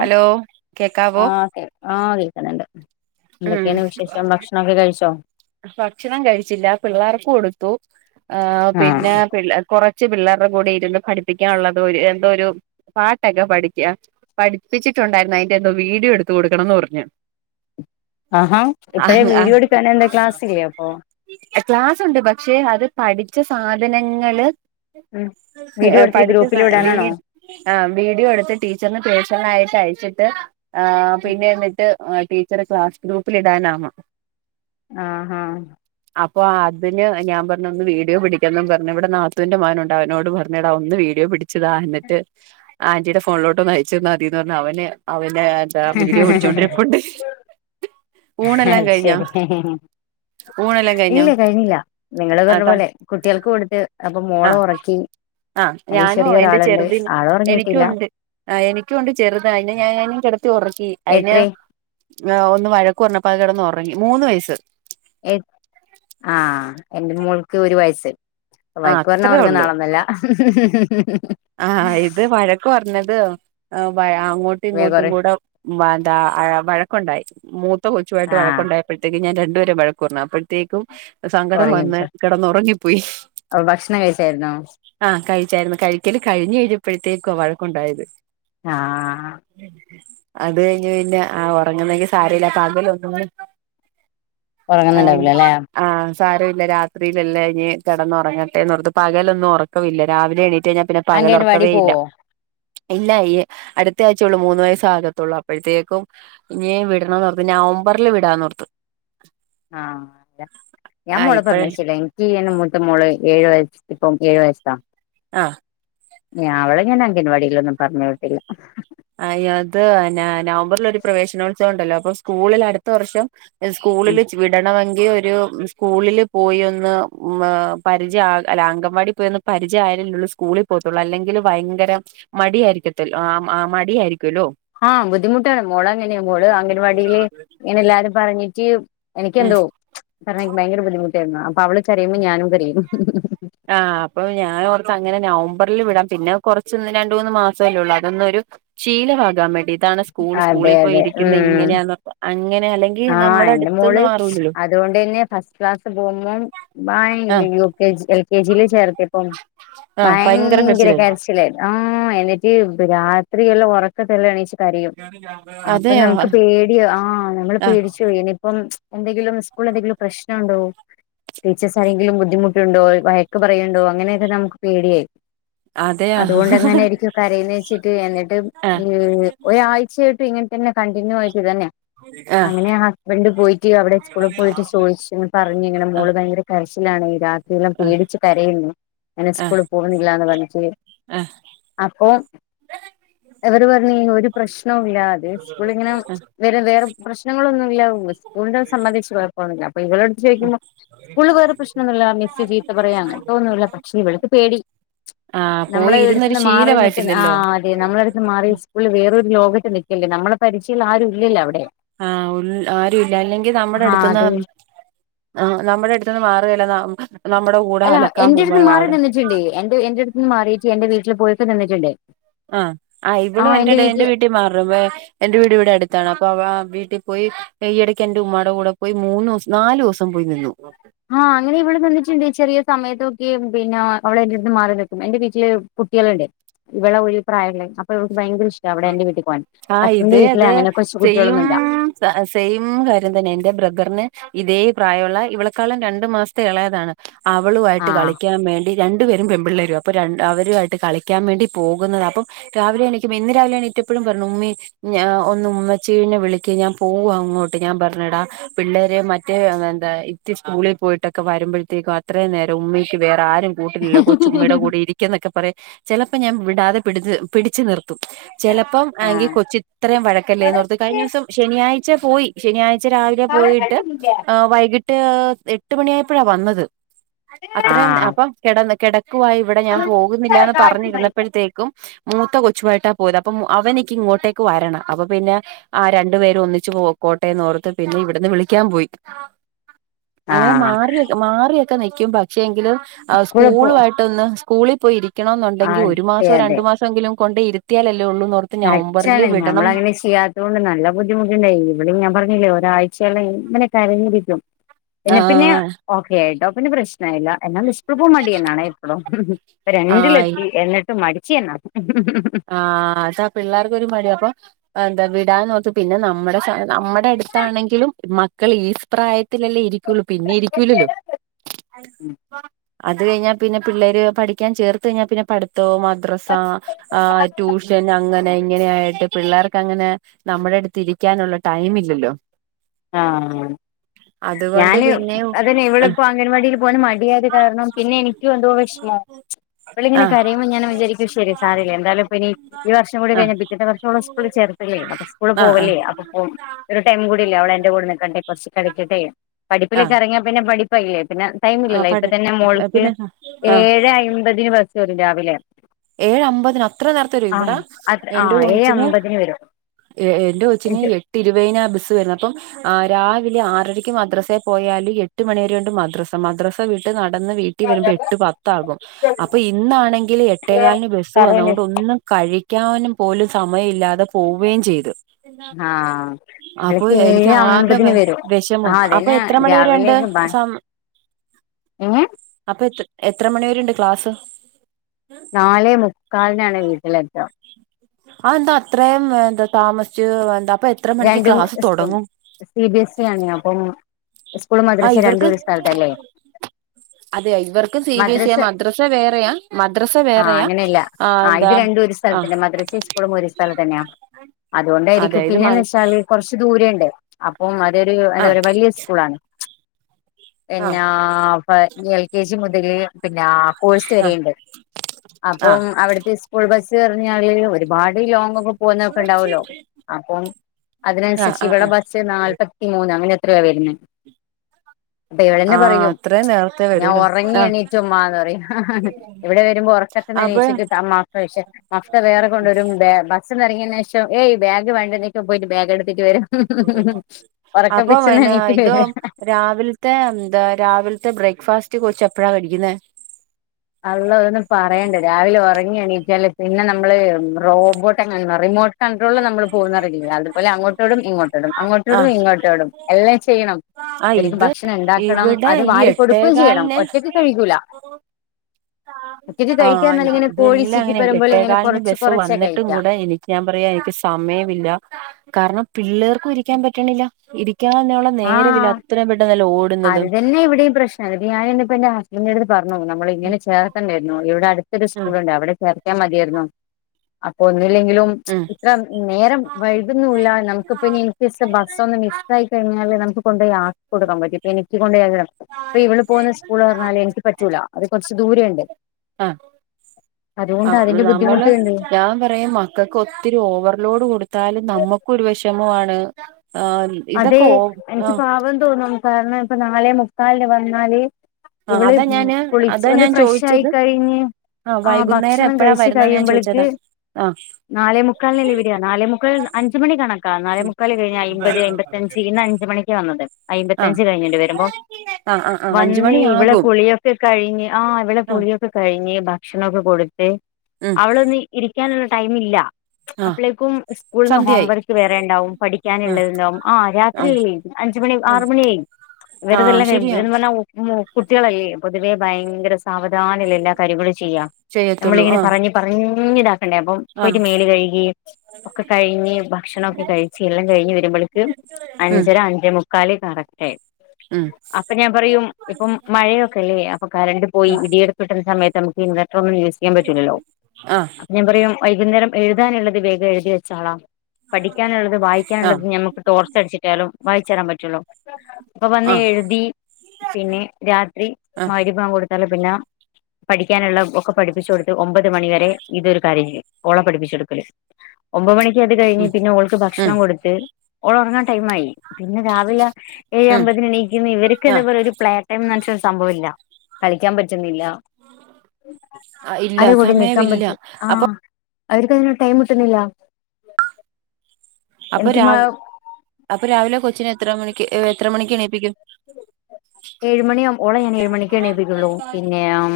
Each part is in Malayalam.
ഹലോ കേക്കാവോ ആഹ കേൾക്കുന്നുണ്ട് ഉം എന്തൊക്കെയാണ് വിശേഷം ഭക്ഷണൊക്കെ കഴിച്ചോ ഭക്ഷണം കഴിച്ചില്ല പിള്ളാർക്ക് കൊടുത്തു ആ പിന്നെ ആഹ് പി കൊറ കുച്ച പിള്ളേരുടെ കൂടെ ഇരുന്ന് പഠിപ്പിക്കാനുള്ളത് ഒരു എന്തോ ഒരു പാട്ടൊക്കെ പഠിക്ക പഠിപ്പിച്ചിട്ടുണ്ടായിരുന്നു അതിന്റെറെന്തോ വീഡിയോ എടുത്ത കൊടുക്കണണോന്ന് പറഞ്ഞു ആഹാ ഇപ്പഴേ ആഹ് വീഡിയോ എടുക്കാനെ എന്താ ക്ലാസ്സിലേ അപ്പൊ ക്ലാസ് ഉണ്ട് പക്ഷെ അത് പഠിച്ച സാധനങ്ങള് ഉം വീഡിയോ എടുത്തിട്ട് പഠിക്ക സ ഗ്രൂപ്പിൽ വീ വിടാനാണോ ആ വീഡിയോ എടുത്ത് ടീച്ചറിന് പേഴ്സണലായിട്ട് അയച്ചിട്ട് ആഹ്‌ പിന്നെ എന്നിട്ട് ആഹ്‌ ടീച്ചറെ ക്ലാസ് ഗ്രൂപ്പിൽ ഇടാനാന്നേ ആഹ്‌ ആഹ്‌ അപ്പൊ അതിന് ഞാൻ പറഞ്ഞ ഒന്ന് വീഡിയോ പിടിക്കും പറഞ്ഞു ഇവിടെ നാത്തൂവിന്റെ മകനുണ്ട് അവനോട് പറഞ്ഞു യടാ ഒന്നു വീഡിയോ പിടു ടിച്ചുത എന്നിട്ട് ആന്റിയുടെ ഫോണിലോട്ട് നയിച്ചിന്ന് മതിന്ന് പറഞ്ഞാൽ അവന് അവന്റെ അതാ വീഡിയോ പിടിച്ചോണ്ടി ഇരിപ്പുണ്ട് അഹ്‌ ശരി ഊണെല്ലാം കഴിഞ്ഞോ ഇല്ല കഴിഞ്ഞില്ല നിങ്ങള് പറഞ്ഞ അതാ പോലെ കുട്ടികൾക്ക് കൊടുത്ത് അപ്പൊ മോള ഉറക്കി ആഹ്‌ അനി ഞാനോ എന്റെ ചെറിയൊരാളുണ്ട് ചെറുതിന് ആള് എനിക്കും ഉറങ്ങിയിട്ടില്ല ഉണ്ട് ആഹ്‌ എനിക്കും കൊണ്ട് ചെറുത് അയിനെ ഞാൻ കിടത്തി ഉറക്കി അയിനെ എത്രേ ഒന്ന് വഴക്കു പറഞ്ഞപ്പ അതു കിടന്ന് ഉറങ്ങി മൂന്ന് വയസ് എഹ് ആഹ്‌ എന്റെ മോൾക്ക് ഒരു വയസ്സ് ആഹ് വയക്കു പറഞ്ഞാ അത്രേ ഉറങ്ങുന്ന ആളോന്നുല്ല ആ ഇത് വഴക്ക് പറഞ്ഞത് ഏഹ് വായാ അങ്ങോട്ടും വേഗം ഇങ്ങോട്ടും ഒറ കൂടെ വണ്ട ആയ വഴക്കുണ്ടായി മൂത്ത കൊച്ചുവയിട്ട് ആഹ് വഴക്കുണ്ടായപ്പോഴത്തേക്ക് ഞാൻ രണ്ടുപേരെ വഴ കൊറഞ്ഞപ്പത്തേക്കും സങ്കടം ഒറങ്ങി വന്ന് കിടന്നുറങ്ങിപ്പോയി അപ്പൊ ഭക്ഷണം കഴിച്ചായിരുന്നോ ആ കഴിച്ചാരുന്നു കഴിക്കല് കഴിഞ്ഞഞ് കഴിയഞ്ഞപ്പോഴത്തേക്കോ വഴക്കുണ്ടായത് ആഹ് അത് കഴിഞ്ഞ് പിന്നെ ആ ഉറങ്ങുന്നെങ്കി സാരില്ല പകൽ ഒന്നും ആം ഉറങ്ങുന്നുണ്ടാവില്ല അല്ലെ ആ സാരഇല്ല രാത്രിലലെ ഇനി കിടന്ന് ഉറങ്ങട്ടെ എന്ന് ഓർത്തു പകലൊന്നും ഒറക്കവില്ല രാവിലെ എണീറ്റ് കഴിഞ്ഞ പിന്നെ അംഗൻവാടി പകലൊറക്കവേ ഇല്ല. പോവോ ഇല്ല ഈ അടുത്ത ആഴ്ചേയുള്ളൂ മൂന്ന് വയസ് ആകത്തുള്ളൂ അപ്പോഴത്തേക്കും ഇനി വിടണന്ന് ഓർത്ത് നവംബറിൽ വിടാന്ന് ഓർത്ത് ആഹ് ഞാൻ ആ മോളെ ഇപ്പഴ പറഞ്ഞയിച്ചല്ലേ ഈ എന്റെ മൂത്ത മോളെ ഏഴു വയസ് ഇപ്പം ഏഴ് വയസാ ആഹ് ഞാഅവളെ ഞാൻ അംഗൻവാടിയിലൊന്നും പറഞ് വിട്ടില്ല. അയ്യോ ആത് അന നവംബറിലൊരു പ്രവേശനോത്സവം ഉണ്ടല്ലോ അപ്പൊ സ്കൂളില്അടുത്ത വർഷം ഉം സ്കൂളില് വിടണമെങ്കി ഒരു സ്കൂളില് പോയി ഒന്ന് മാ പരിചയ ആകാൻ അല്ലെ അങ്കവാടി പോയി ഒന്ന് പരിചയംആയാല്ലല്ലേ സ്കൂളിൽ പോത്തുള്ളൂ അല്ലെങ്കില് ഭയങ്കര മടിയാരിക്കതില് ആഹ് മാ മടിയാരിക്കുല്ലോ? ആ ബുദ്ധിമുട്ടാണ് മോള് അങ്ങനെയാ മോള് അംഗവാടിയില് ഇങ്ങനെ എല്ലാരും പറഞ്ഞിട്ട് എനിക്ക് ഏ എന്തോ കാരണം എനിക്ക് ഭയങ്കര ബുദ്ധിമുട്ടായിരുന്നു അപ്പൊ അവള് കരയുമ്പോൾ ഞാനും കരയും. ആ അപ്പൊ ഞാൻ ഓർത്ത് അങ്ങനെ നവംബറിൽ വിടാം പിന്നെ കൊറച്ച് രണ്ടു മൂന്ന് മാസമല്ലേ ഉള്ളൂ അതൊന്നൊരു ശീലമാകാൻ വേണ്ടി ഇതാണ് സ്കൂൾ അതെ സ്കൂളിൽപ്പോയി ഇരിക്കുന്ന ഇങ്ങനെയാന്ന് അങ്ങനെ അല്ലെങ്കി ആ എന്റെ മോള് അതുകൊണ്ട് തന്നെ ഫസ്റ്റ് ക്ലാസിൽ പോകുമ്പം ഭയ് ആഹ് ഇയ്യോ കെജി എൽ. കെ. ജി. യിൽ ചേർത്തപ്പം ആഹ് ഭയങ്കര കരച്ചിലായിരുന്നു കരച്ചി ച്ചില്ലേ ആഹ് എന്നിട്ട് രാത്രിയില് ഉറക്കതല്ലേ എണിച്ച് കരയും അപ്പൊ അതെയോ നമുക്ക് പേടിയാ ആഹ് നമ്മള് ആഹ് പേടിച്ചു പോയി പിന്നിപ്പം എന്തെങ്കിലും ഈസ്കൂളിൽ എന്തെങ്കിലും പ്രശ്നം ഉണ്ടോ? ടീച്ചേഴ്സ്ആരെങ്കിലും ബദ്ധിമുട്ടുണ്ടോ? വഴക്ക് പറയുണ്ടോ? അങ്ങനെയൊക്കെ നമുക്ക് പേടിയായി അതെയോ അതുകൊണ്ട് എങ്ങനരിക്കും കരയുന്നേന്ന് വെച്ചിട്ട് എന്നി ട്ടും ആഹ് ഉം ഒരാഴ്ചയായിട്ടും ഇങ്ങനെ തന്നെ കണ്ടിന്യൂ ആയിട്ട് ഇതുതന്യ ആഹ് ആഹ് അങ്ങനെ ഹസ്ബൻഡ് പോയിട്ട് അവിടെ ഈസ്കൂളിൽ പോയിട്ട് ചോദിച്ചു പറഞ് ഇങ്ങനെ മോള് ഭയങ്കര കരച്ചിലാണ് ഈ രാത്രിയെല്ലാം ആഹ് പേടിച്ച് കരയുന്നു അങ്ങനെ ആഹ് ഈസ്കൂളില് പോകുന്നില്ലാന്ന് പറഞ്ഞിട്ട് ആഹ് അപ്പോം അവര് പറഞ്ഞ് ഒരു പ്രശ്നവും ഇല്ല അത് ഈസ്കൂളിങ്ങനെ വെരു വേറെ പ്രശ്നങ്ങളൊന്നുമില്ല ഉ ഈസ്കൂളിനെ സംബന്ധിച്ച് കുഴപ്പോന്നുല്ല അപ്പംഇവൾ എടുത്ത്ചോദിക്കുമ്പോ സ്കൂള് വേറെ പ്രശ്നമൊന്നുല്ല മിസ് ചീത്ത പറയാ അങ്ങനത്തെഒന്നുല്ല പക്ഷേ ഇവൾക്ക് പേടി ആഹ് പോയി നമ്മള് ഇരുന്നൊരു എടത്ത്ന്ന് മാറി നിക്കുന്ന ആ ശീലമായിട്ടില്ലല്ലോ തേ നമ്മടെ അടുത്ത് മാറി ഈസ്കൂളിൽ വേറൊരു ലോകത്ത് നിക്കുവല്ലേ നമ്മുളെപരിചയം ഉള്ള ആരും ഇല്ലല്ലോഅവിടെ. ആ ഉൾ ആരും ഇല്ല അല്ലെങ്കി നമ്മുടെ അടുത്തൂന്ന് അതെ ആ നമ്മുടെ എടുത്തുന്ന് മാറുകയുഇല്ല നമ്മുടെ കൂടെ അലക്കാൻ പോമ്പോ അവിടെ റ്റിണ്ടെ എന്റെ എന്റെ അടുത്തൂന്ന്മാറിട്ട് എന്റെ വീട്ടില് പോയിട്ട് നിന്നിട്ടുണ്ട്. ആഹ് ആ ഇവളും എന്റെ ടെ എന്റെവീട്ടിൽ മാറു വെ എന്റെ വീട് ഇവിടെ അടുത്താണ് അപ്പൊ അവ വീട്ടിൽ പോയി ഈയിടയ്ക്ക് എന്റെ ഉമ്മാടെ കൂടെ പോയി മൂന്നുസം നാലുസം പോയി നിന്നു. ആ അങ്ങനെ ഇവൾ നിന്നിട്ടുണ്ട് ചെറിയ സമയത്തൊക്കെ പിന്നെ അവള്എന്റെ അടുത്തൂന്ന്മാറി നിൽക്കും എന്റെ വീട്ടില് കുട്ടികളുണ്ട് ഇവളുടെ ഒഴി പ്രായമല്ലേ അപ്പൊ ഇവക്ക് ഭയങ്കര ഇഷ് അവിടെ എന്റെ വീട്ടിൽ പോവാൻ ആഹ് ഹസ്ബന്റിന്റെ ഇതേ വീട്ടില് അത് അങ്ങനെ കൊച്ചു സെയിം കുട്ടികളൊന്നും ഇല്ല. സെയിം കാര്യം തന്നെ ഇ ന്റെ ബ്രദർന് ഇതേ പ്രായൊള്ള ഇവളെക്കാളും രണ്ടു മാസ്ത്തെ എളേതാണ് അവളുവായിട്ട് ആഹ് കളിക്കാൻ വേ രണ്ടുപേരും പെമ്പിള്ളേരുവാ അപ്പൊ ര അവരു ആയിട്ട് കളിക്കാൻ വേണ്ടി പോകുന്നാ അപ്പം രാവിലെ എണ്ണീക്കുമ്പോ എന്നെ രാവ്ലെ എണീറ്റപ്പളും പർഞ്ഞു ഉമ്മി ഞാ ഒന്ന് ഉമ്മച്ചീനെ വിളിക്ക് ഞാൻ പോവാ അങ്ങോട്ട് ഞാൻ പർഞ്ഞെടാ പിള്ളേര് മറ്റേ എന്താ ഇത്തി സ്കൂളി പോയ്ട്ടൊക്കെ വരുമ്പോഴ്ത്തേക്കും അത്രേ നേരം ഉമ്മിക്ക് വേറെ ആരും കൂട്ടിൻല്ലോ കൊച്ച് ഉമ്മീടെ കൂടെ ഇരിക്കിന്നൊക്കെ പറെം ചെലപ്പ ഞാൻ വിടാതെ പിടി പിടിച്ച് നിർത്തും ചെലെപ്പം ആണെങ്കി ആഹ് കൊച്ച് ഇത്രെം വഴക്കല്ലേന്ന് ഓർത്ത് കഴിഞ്ഞോസം ശനിയാഴ്ച പോയി. ശനിയാഴ്ച രാവിലേ പോയിട്ട് ആഹ് ഏഹ് വൈകിട്ട് ഏഹ് എട്ട് മണി ആയ്പ്പഴാ വന്നത് അത്രെം അപ്പം കെടന്ന് കെടക്കുവാ ഇവിടെ ഞാൻ പോകുന്നില്ലാന്ന് പറഞ്ഞ് ഇരുന്നപ്പഴ്ത്തേക്കും മൂത്ത കൊച്ചുവായിട്ടാ പോയ്ത് അപ്പം അവനിക്ക് ഇങ്ങോട്ടേക്ക് വരണം അപ്പൊപിന്നെ ആഹ് രണ്ടു പേരും ഒന്നിച്ച് പോക്കോട്ടേന്ന് ഓർത്ത് പിന്നെ ഇവിടുന്ന് വിളിക്കാൻ പോയി അങ്ങനെ ആഹ് മാറിയൊ മാറിയൊക്കെ നിക്കും പക്ഷേ എങ്കിലും ആഹ് കൂടെ പോ സ്കൂളുവായി ട്ട്ന്ന് സ്കൂളി പോയി ഇരിക്കണോന്നൊണ്ടെങ്കി ഒരു അതെ മാസോ അതെ രണ്ടു മാസെങ്കിലും കൊണ്ടൊയി ഇരുത്തിയാലല്ലേ ഒള്ളൂ ന്നോർ കറക്റ്റാണ് ഞമ്മളങ്ങനെ ചെയ്യാ തുകൊണ്ട് നല്ല ബുദ്ധിമുട്ടിണ്ടായി ഇവിടേം ഞാൻ പർഞ്ഞില്ലേ ഒരാഴ്ചെയല്ലാം ഇങ്ങനെ കരഞ്ഞിരിക്കും പിന്നെ പിന്നെ ആഹ് ഓക്ക്യായിട്ടോ പിന്നെ പ്രശ് നവില്ല എന്നാലും സ്കൂൾ പോവാൻ മടിയനാണെ ഇപ്പളും ആയി രണ്ടിലെത്തി എന്നി ട്ടും മടിച്ചിയെന്നെ ആഹ് അതാ പിള്ളേർക്കൊരു മടി അപ്പൊ അ ന്താ വിടാന്നോർത്ത് പിന്നെ നമ്മടെ സ.. നമ്മുടെ അടുത്താണെങ്കിലും മക്കൾ ഈ പ്രായ ത്തിലല്ലേ ഇരിക്കുള്ളു പിന്നെ ഇരിക്കൂലല്ലോ അത് കഴിഞ്ഞാ പിന്നെ പിള്ളേര് പഠിക്കാൻ ചേർത്ത് കഴിഞ്ഞാ പിന്നെ പഠിത്തോം മദ്രസാ ആഹാ ടൂഷൻ അങ്ങ നെ ഇങ്ങനെയായിട്ട് പിള്ളേർക്ക് അങ്ങനെ നമ്മടെ അട്ത്തിര്ക്കാനുള്ള ടൈം ഇല്ലല്ലോ ആഹ് അത് കൊണ്ട് ഞാന് പിന്നെ അതന്നെ ഇവളിപ്പോ അംഗൻവാടീൽ പോവാന് മടിയായ്ത് കാര്ണം പിന്നെ എനിക്ക് എന്തോ വെശ്മാ ഇവിളിങ്ങനെ ആഹ് കരയ്മ്പൊ ഞാൻ ഇങ്ങനെ വിചാരിക്കും ശരി സാരല്യ എന്താലും ഇപ്പ ഇനി ഈ വർഷം കൂടി ആഹ് കഴിഞ്ഞ പിറ്റെത്തെ വർഷവളെ സ്കൂളി ചേർത്തല്ലേ അപ്പൊ സ്കൂള് ആഹ് ആഹ് പോവല്യേ അപ്പൊപോ ഒരു ടൈം കൂട്യല്ലേ അവളെന്റെ കൂടെ നിക്കട്ടെ കൊർച്ച് കളിക്കട്ടെ ആഹ് പഠിപ്പിലൊക്കെ എറങ്ങ്യാ പിന്നെ പഠിപ്പായ്ല്ലേ പിന്നെ ടൈം ആ ഇില്ലല്ലോ ഇപ്പ പണി തന്നെ മോൾക്ക് പിന്നെ ആ ഏഴ് അയ്മ്പതിന് ബസ്സ് വരും രാവിലെ ഏഴെ അമ്പതിന അത്രെ നേര്ത്തെ വെര്വോ ആ ഇവിടെ അത്ര ആ എന്റെ ഏഴ് കൊച്ചിന് അമ്പതിന് വരും എ എന്റെ കൊച്ചിന് എട്ട് ഇരുവെയ്നാ ബസ്സ് വര്നെ അപ്പം ആഹ് രാവിലെ ആറരയ്ക്ക് മദ്രസേ പോയാല് എട്ട്മണിവരേണ്ട് മദ്രസ മദ്രസവിട്ട് നടന്ന് വീ ട്ടിവരുമ്പോ എട്ട് പത്താകും അപ്പൊ ഇന്നാണെങ്കില് എട്ടേകാലിന് ബസ്സ് വന്ന് പറയണ്ട് അതോണ്ട് ഒന്നും കഴി ക്യാനും പോലും സമയല്ലാതെ പോവേം ചെയ്ത് ആ അപ്പൊ ഇവിടേക്ക് എനിക്ക് ഏഴ് ആകെ വെ അമ്പതിന് വരും വെഷമം ആ അപ്പൊ അതന്നെ എത്ര മണിവരെ ഒണ്ട് ഹം എങ്ങെ അപ്പെത്ര എത്ര മണിവരെണ്ട് ക്ലാസ് നാലെ മുക്കാൽനാണ് വീട്ടിലെത്ത ആന്താ അത്രേം ഏ എന്താ താമസിച്ച് എന്താ അപ്പ എത്ര മണിക്ക് രണ്ടും ക്ലാസ് തൊടങ്ങും സി ബി എസ് ഇ ആണെയ് അപ്പം സ്കൂളും ആ മദ്രസ്സിം രണ്ടും ഒരു സ്ഥൽത്തല്ലേ അതെ ഇവർക്കും സി ബി എസ് ഇയാ മദ്രസെ വേറെയ മദ്രസ വേറെയാ ആ ആഹ ഇത് എന്താ രണ്ടും ഒരു ആ സ്ഥൽതന്നെ മദ്രസിം സ്‌കൂളും ഒരേ സ്ഥൽതന്ന്യാ അതെ അതുകൊണ്ടായിരിക്കും ഇത് മ പിന്നേന്ന് വെച്ചാല് കൊറച്ച് ദൂരണ്ട് അപ്പം അതൊരു എന്താ ആ പറയാ വലിയ സ്കൂൾ ആണ് ആ പിന്നാ പ എൽ കെ ജി മുതല് പിന്നാ കോഴ്സ് ആ വെരേണ്ട് ആ അപ്പം അവിടെത്തെ സ്കൂൾ ബസ്സ് നർഞാല് ഒര് പാട് ഈ ലോങ്ങൊക്കെ പോന്നൊക്കെ ഇണ്ടാവോലോ അപ്പം ആ അതിനൻസരിച്ച് ആ ആ ഇവിടെ ബ റ്റ്‌ നാൽപത്തിമൂന്ന് അങ്ങനെ എത്രയോ ആ വരുന്നെ. പ്പൊ ഇവളന്നെ ആ പറയും അത്രയും നേരത്തെ ഞാൻ വരൂല്ലേ ഒറങ്ങി ആ എണീറ്റുമ്മാന്നറയും ഇവിടെ വരുമ്പോ ഒറക്ക അപ്പൊ [unintelligible] മഫ്ത വേറെ കൊണ്ടരും ബേ [unintelligible] ബസ്സി‌ന്ന് എറങ്ങിയ ശേഷം ഏയ് ബേഗ് വേണ്ടേന്ന് ചോയിക്കുമ്പോ പോയിട്ട് ബേഗ് എടുത്തിട്ട് വെരും. അപ്പൊ ഒറക്കപ്പിച്ചിന്ന് പിന്നെ എണീറ്റ് ഇത് വര്യാ. രാവിലത്തെ എന്താ രാവിലത്തെ ബ്രേക്ക്ഫാസ്റ്റ് കൊച്ച് എപ്പഴാ കഴിക്കുന്നെ? അള്ളോ അതൊന്നും പറയണ്ട രാവിലെ ഉറങ്ങി എണീറ്റാല് പിന്നെ നമ്മള് റോബോ [unintelligible] കൺട്രോളിൽ നമ്മള് പോകുന്ന അറിയില്ലേ അതുപോലെ അങ്ങോട്ടോടും ഇങ്ങോട്ടോടും ആ അങ്ങോട്ടോടും ഇങ്ങോട്ടോടും എല്ലാം ചെയ്യണം. ആ ഇവരിക്കു ഇത് ഭക്ഷണം ഇണ്ടാക്കണം ഇവിടെ അത് ഈ വാരി കൊടുക്കയും ചെയ്യണം എട്ടേകാലിന് ഒറ്റക്ക് കഴിക്കൂല. ഒറ്റയ്ക്ക് ആഹ് കഴിക്കാന്നല്ല ഇത് ഇങ്ങനെ കോഴി ഇതെല്ലാം ചിക്കി ഇങ്ങനെയാ വരുമ്പോൾ ഇങ്ങനെ എട്ടേകാലിന് കുറച്ച് ബസ്സു കുറച്ചേ വന്നിട്ടും കഴിക്ക കൂടെ എണീ ഞാൻ പറയാ എനിക്ക് സമയമില്ല കാരണം പിള്ളേർക്കും ഇരിക്കാൻ പറ്റണില്ല ഇരിക്കാ [unintelligible] നേരവില്ല അത്രയും പെട്ടെന്നല്ലേ ഓടുന്നത്. ഇവടേയും പ്രശ് അതി ഞാനിന്നിപ്പോ എന്റെ ഹസ്ബൻ്റിൻ്റെ അടുത്ത് പറഞ്ഞു ഉം നമ്മളിങ്ങനെ ചേർത്തണ്ടാരുന്നു ഇവിടെ അടുത്തൊരു ഉം സ്കൂളിണ്ടാരുന്നു അവടെ ചേർ ത്തിയാ മതിയാരുന്നു. അപ്പോ ഒന്നൂല്ലെങ്കിലും ഉം ഇത്ര നേരം വൈകുന്നുല്ലാ നമുക്കിപ്പോ ഇനി ഇൻ കേസ് ബ സ്സൊന്നും മിസ് ആയി കഴിഞ്ഞാല് നമുക്ക് കൊണ്ടോയി ആക്കികൊടുക്കാൻ പറ്റും ഇപ്പ എനിക്ക് കൊണ്ടോയി [unintelligible] ഇപ്പോ ഇവള് പോന്ന സ്കൂള് പറഞ്ഞാല് എനിക്ക് പറ്റൂലാ അത് കുറച്ച് ദൂരെ ഉണ്ട്. ആഹ് അതിന്റെ നമ്മള് ബുദ്ധിമുട്ടുണ്ട് ഞാൻ പറയും മ ക്കക്കൊത്തിരി ഓവർലോഡ് കൊടുത്താലും നമ്മുക്കൊരു വെഷമവാണ് ആഹ് അതേ ഇതൊക്കെ ഓ എനിക്ക് ആഹ് പാവം തോന്നും കാരണം ഇപ്പ നാലേമുക്കാലിന് വന്നാല് ആഹ് ഇവള് അതാ ഞാന് കുളിച്ച് അതാ ഒന്ന് ഞാൻ ഫ്രഷായി ചോദിച്ചത് കഴിഞ്ഞ് ആഹ് വൈകുന്നേരം ഭക്ഷണം എപ്പഴാ കഴിച്ച് വരുന്നേന്ന് ഞാൻ കഴിയുമ്പോളേക്ക് ചോദിച്ചതാ ആഹ് നാലേ മുക്കാലിനല്ലേ വരാ നാലേ മുക്കാൽ അഞ്ചുമണി കണക്കാ നാലേ മുക്കാൽ കഴിഞ്ഞ അയിമ്പത് അയിമ്പത്തഞ്ച് ഇന്ന് അഞ്ച് മണിക്കാ വന്നത് ആഹ് അയ്മ്പത്തഞ്ച് കഴിഞ്ഞല്ലേ വരുമ്പോം ആഹ് ആഹ് ആഹ് അഞ്ച് വന്നീ ഇവളെ മണിയാകും കുളിയൊക്കെ കഴിഞ്ഞ് ആഹ് ഇവളെ ആഹ് കുളിയൊ ക്കെ കഴിഞ്ഞ് ഭക്ഷണൊക്കെ കൊടുത്ത് ഉം അവളൊന്ന് ഇരിക്കാനുള്ള ടൈമില്ല. ആഹ് അപ്പളേക്കും സ്കൂളീന്ന് ഹോം സന്ധ്യയായി വർക്ക് വേറെ ഇണ്ടാവും ആ പഠിക്കാനിള്ളതിണ്ടാവും ആഹ് ആ രാത്രീ അഞ്ചു മണി ആ ആറു മണിയായി ആ ഇവരെതെല്ലാം ശരിയാ [unintelligible] ഉം കുട്ടികളല്ലേ പൊതുവെ ഭയങ്കര സാവധാനല്ലേ എല്ലാ കര്യങ്ങളും ചെയ്യാ ചെയ്യത്തുള്ളൂ നമ്മളിങ്ങനെ ആ പറഞ്ഞ് പറഞ്ഞിതാ- ക്കണ്ടേ അപ്പം ആ പോയിട്ട് മേല് കഴുകി ഒക്കെ കഴിഞ്ഞ് ഭക്ഷണൊക്കെ കഴിച്ച് എല്ലാം കഴിഞ്ഞ് വരുമ്പോളേക്കും ഉം അഞ്ചര അഞ്ചേ മുക്കാല് കറക്റ്റായി. അപ്പോ ഞാൻ പറയും ഇപ്പം മഴയൊക്കെല്ലേ അപ്പോ കറണ്ട് പോയി ഉം ഇടിയെടുത്ത് കിട്ടുന്ന സമയത്ത് ഇൻവെട്ടാറൊന്നും യൂസ് ചെയ്യാൻ പറ്റൂല്ലല്ലോ? ആ ഞാൻ പറയും വൈകുന്നേരം എഴുതാനുള്ളത് വേഗം എഴുതി വെച്ചാളാ പഠിക്കാനുള്ളത് ആ വായിക്കാനുള്ളത് ഞമ്മ ടോർച്ചടിച്ചിട്ടാലും വായിച്ചരാൻ പറ്റുല്ലോ. ഇപ്പോ വന്ന് ആ എഴുതീ പിന്നേ രാത്രി ആ മാരിബാങ്ക് കൊടുത്താല് പിന്നാ പഠിക്കാനുള്ളെ ഒക്കെ പഠിപ്പിച്ചു കൊടുത്ത് ഒമ്പത് മണിവരെ ഇതൊരു കാര്യം [unintelligible] ഓളെ പഠപ്പിച്ചെടുക്കല് ഒമ്പത് മണിക്ക് അത് കഴിഞ്ഞ് ഉം പിന്നെ ഓൾക്ക് ഉം ഭക്ഷണം കൊടുത്ത് ഓളൊറങ്ങാ- ൻ ടൈമായി പിന്നെ രാവിലെ ഏഴേ ഉം അമ്പതിനെണീക്കുന്നു ഇവർക്ക് എന്താ പറയാ ഒരു പ്ലേ ടൈം ന്നു പറഞ്ഞിട്ടുള്ളൊരു സംഭവവില്ല കളിക്കാൻ പറ്റുന്നില്ലാ ആ ഇല്ല ആരെ കൂടെ നിക്കാൻ സമയമില്ല പറ്റും അപ്പൊ ആഹ് അവരിക്കതിന് ടൈം കിട്ടുന്നില്ല. അപ്പോ എനിക്ക് രാവ് അപ്പോ രാവിലെ കൊച്ചിനെ എത്ര മണിക്ക് എത്ര മണിക്ക് എണീപ്പിക്കും? ഏഴ് മണിയാവും ഓളെ ഞാൻ ഏഴു മണിക്കേ എണീപ്പിക്കുള്ളൂ പിന്നെ ഉം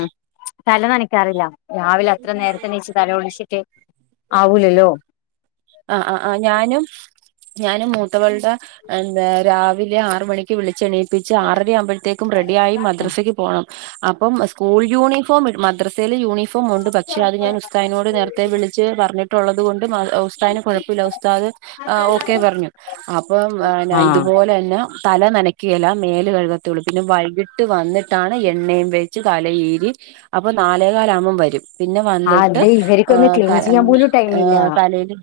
തല നനക്കാറില്ല രാവിലെ അത്ര നേരത്തെണീച്ച് തല കുളിച്ചിട്ട് ആവൂലല്ലോ? അ അ ആ ഞാനും ഞാനും മൂത്തവൾടെ എന്താ രാവിലെ ആറുമണി- ക്ക് വിളിച്ചെണിപ്പിച്ച് ആറരയാവുമ്പോഴത്തേക്കും റെഡിയായി മദ്രസയ്ക്ക് പോണം. അപ്പം സ്കൂൾ യൂണിഫോം ഇടും മദ്രസ- ത്തയിൽ യൂണിഫോം ഉണ്ട് പക്ഷെ അത് ഞാൻ ഉസ്തായിനോട് നേരത്തെ വിളിച്ച് പറഞ്ഞിട്ടുള്ളതുകൊണ്ട് മ തായിന് കൊഴപ്പില്ല ഉസ്താദ് അഹ് ഓക്കെ പറഞ്ഞു അപ്പം എന്നാ ആഹ് ഇതുപോലന്നെ തല നനക്ക് ല മേല് കഴുകത്തുള്ളൂ. പിന്നെ വൈകിട്ട് വന്നിട്ടാണ് എണ്ണയും വേച്ച് തലയിരീ- അപ്പൊ നാലേകാലാകുമ്പം വരും. പിന്നെ വന്നിട്ട് അത് ഇവർക്കൊന്ന് ക്ലീൻ ചെയ്യാൻ ങ് പോലും ടൈമില്ല ങ് തലയില്.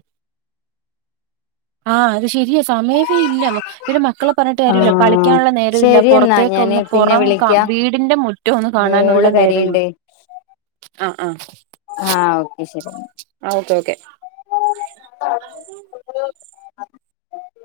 ആഹ് അത് ശരിയാ, സമയവേ ഇല്ല. പിന്നെ മക്കളെ പറഞ്ഞിട്ട് കാര്യമല്ല. ആഹ് കളിക്കാനുള്ള നേരമില്ല. ശരി എന്നാ പുറത്തേക്ക് ഞാന് ഒന്ന് പിന്നെ പുറം വിളിക്കാം വീടിന്റെ മു മറ്റോ ഒന്ന് കാണാനുള്ള നേരമില്ല. എക്സ്. ആഹ് ആ ആഹ് ഓക്കെ ശരി. ആ ഓക്കെ ഓക്കെ. [unintelligible]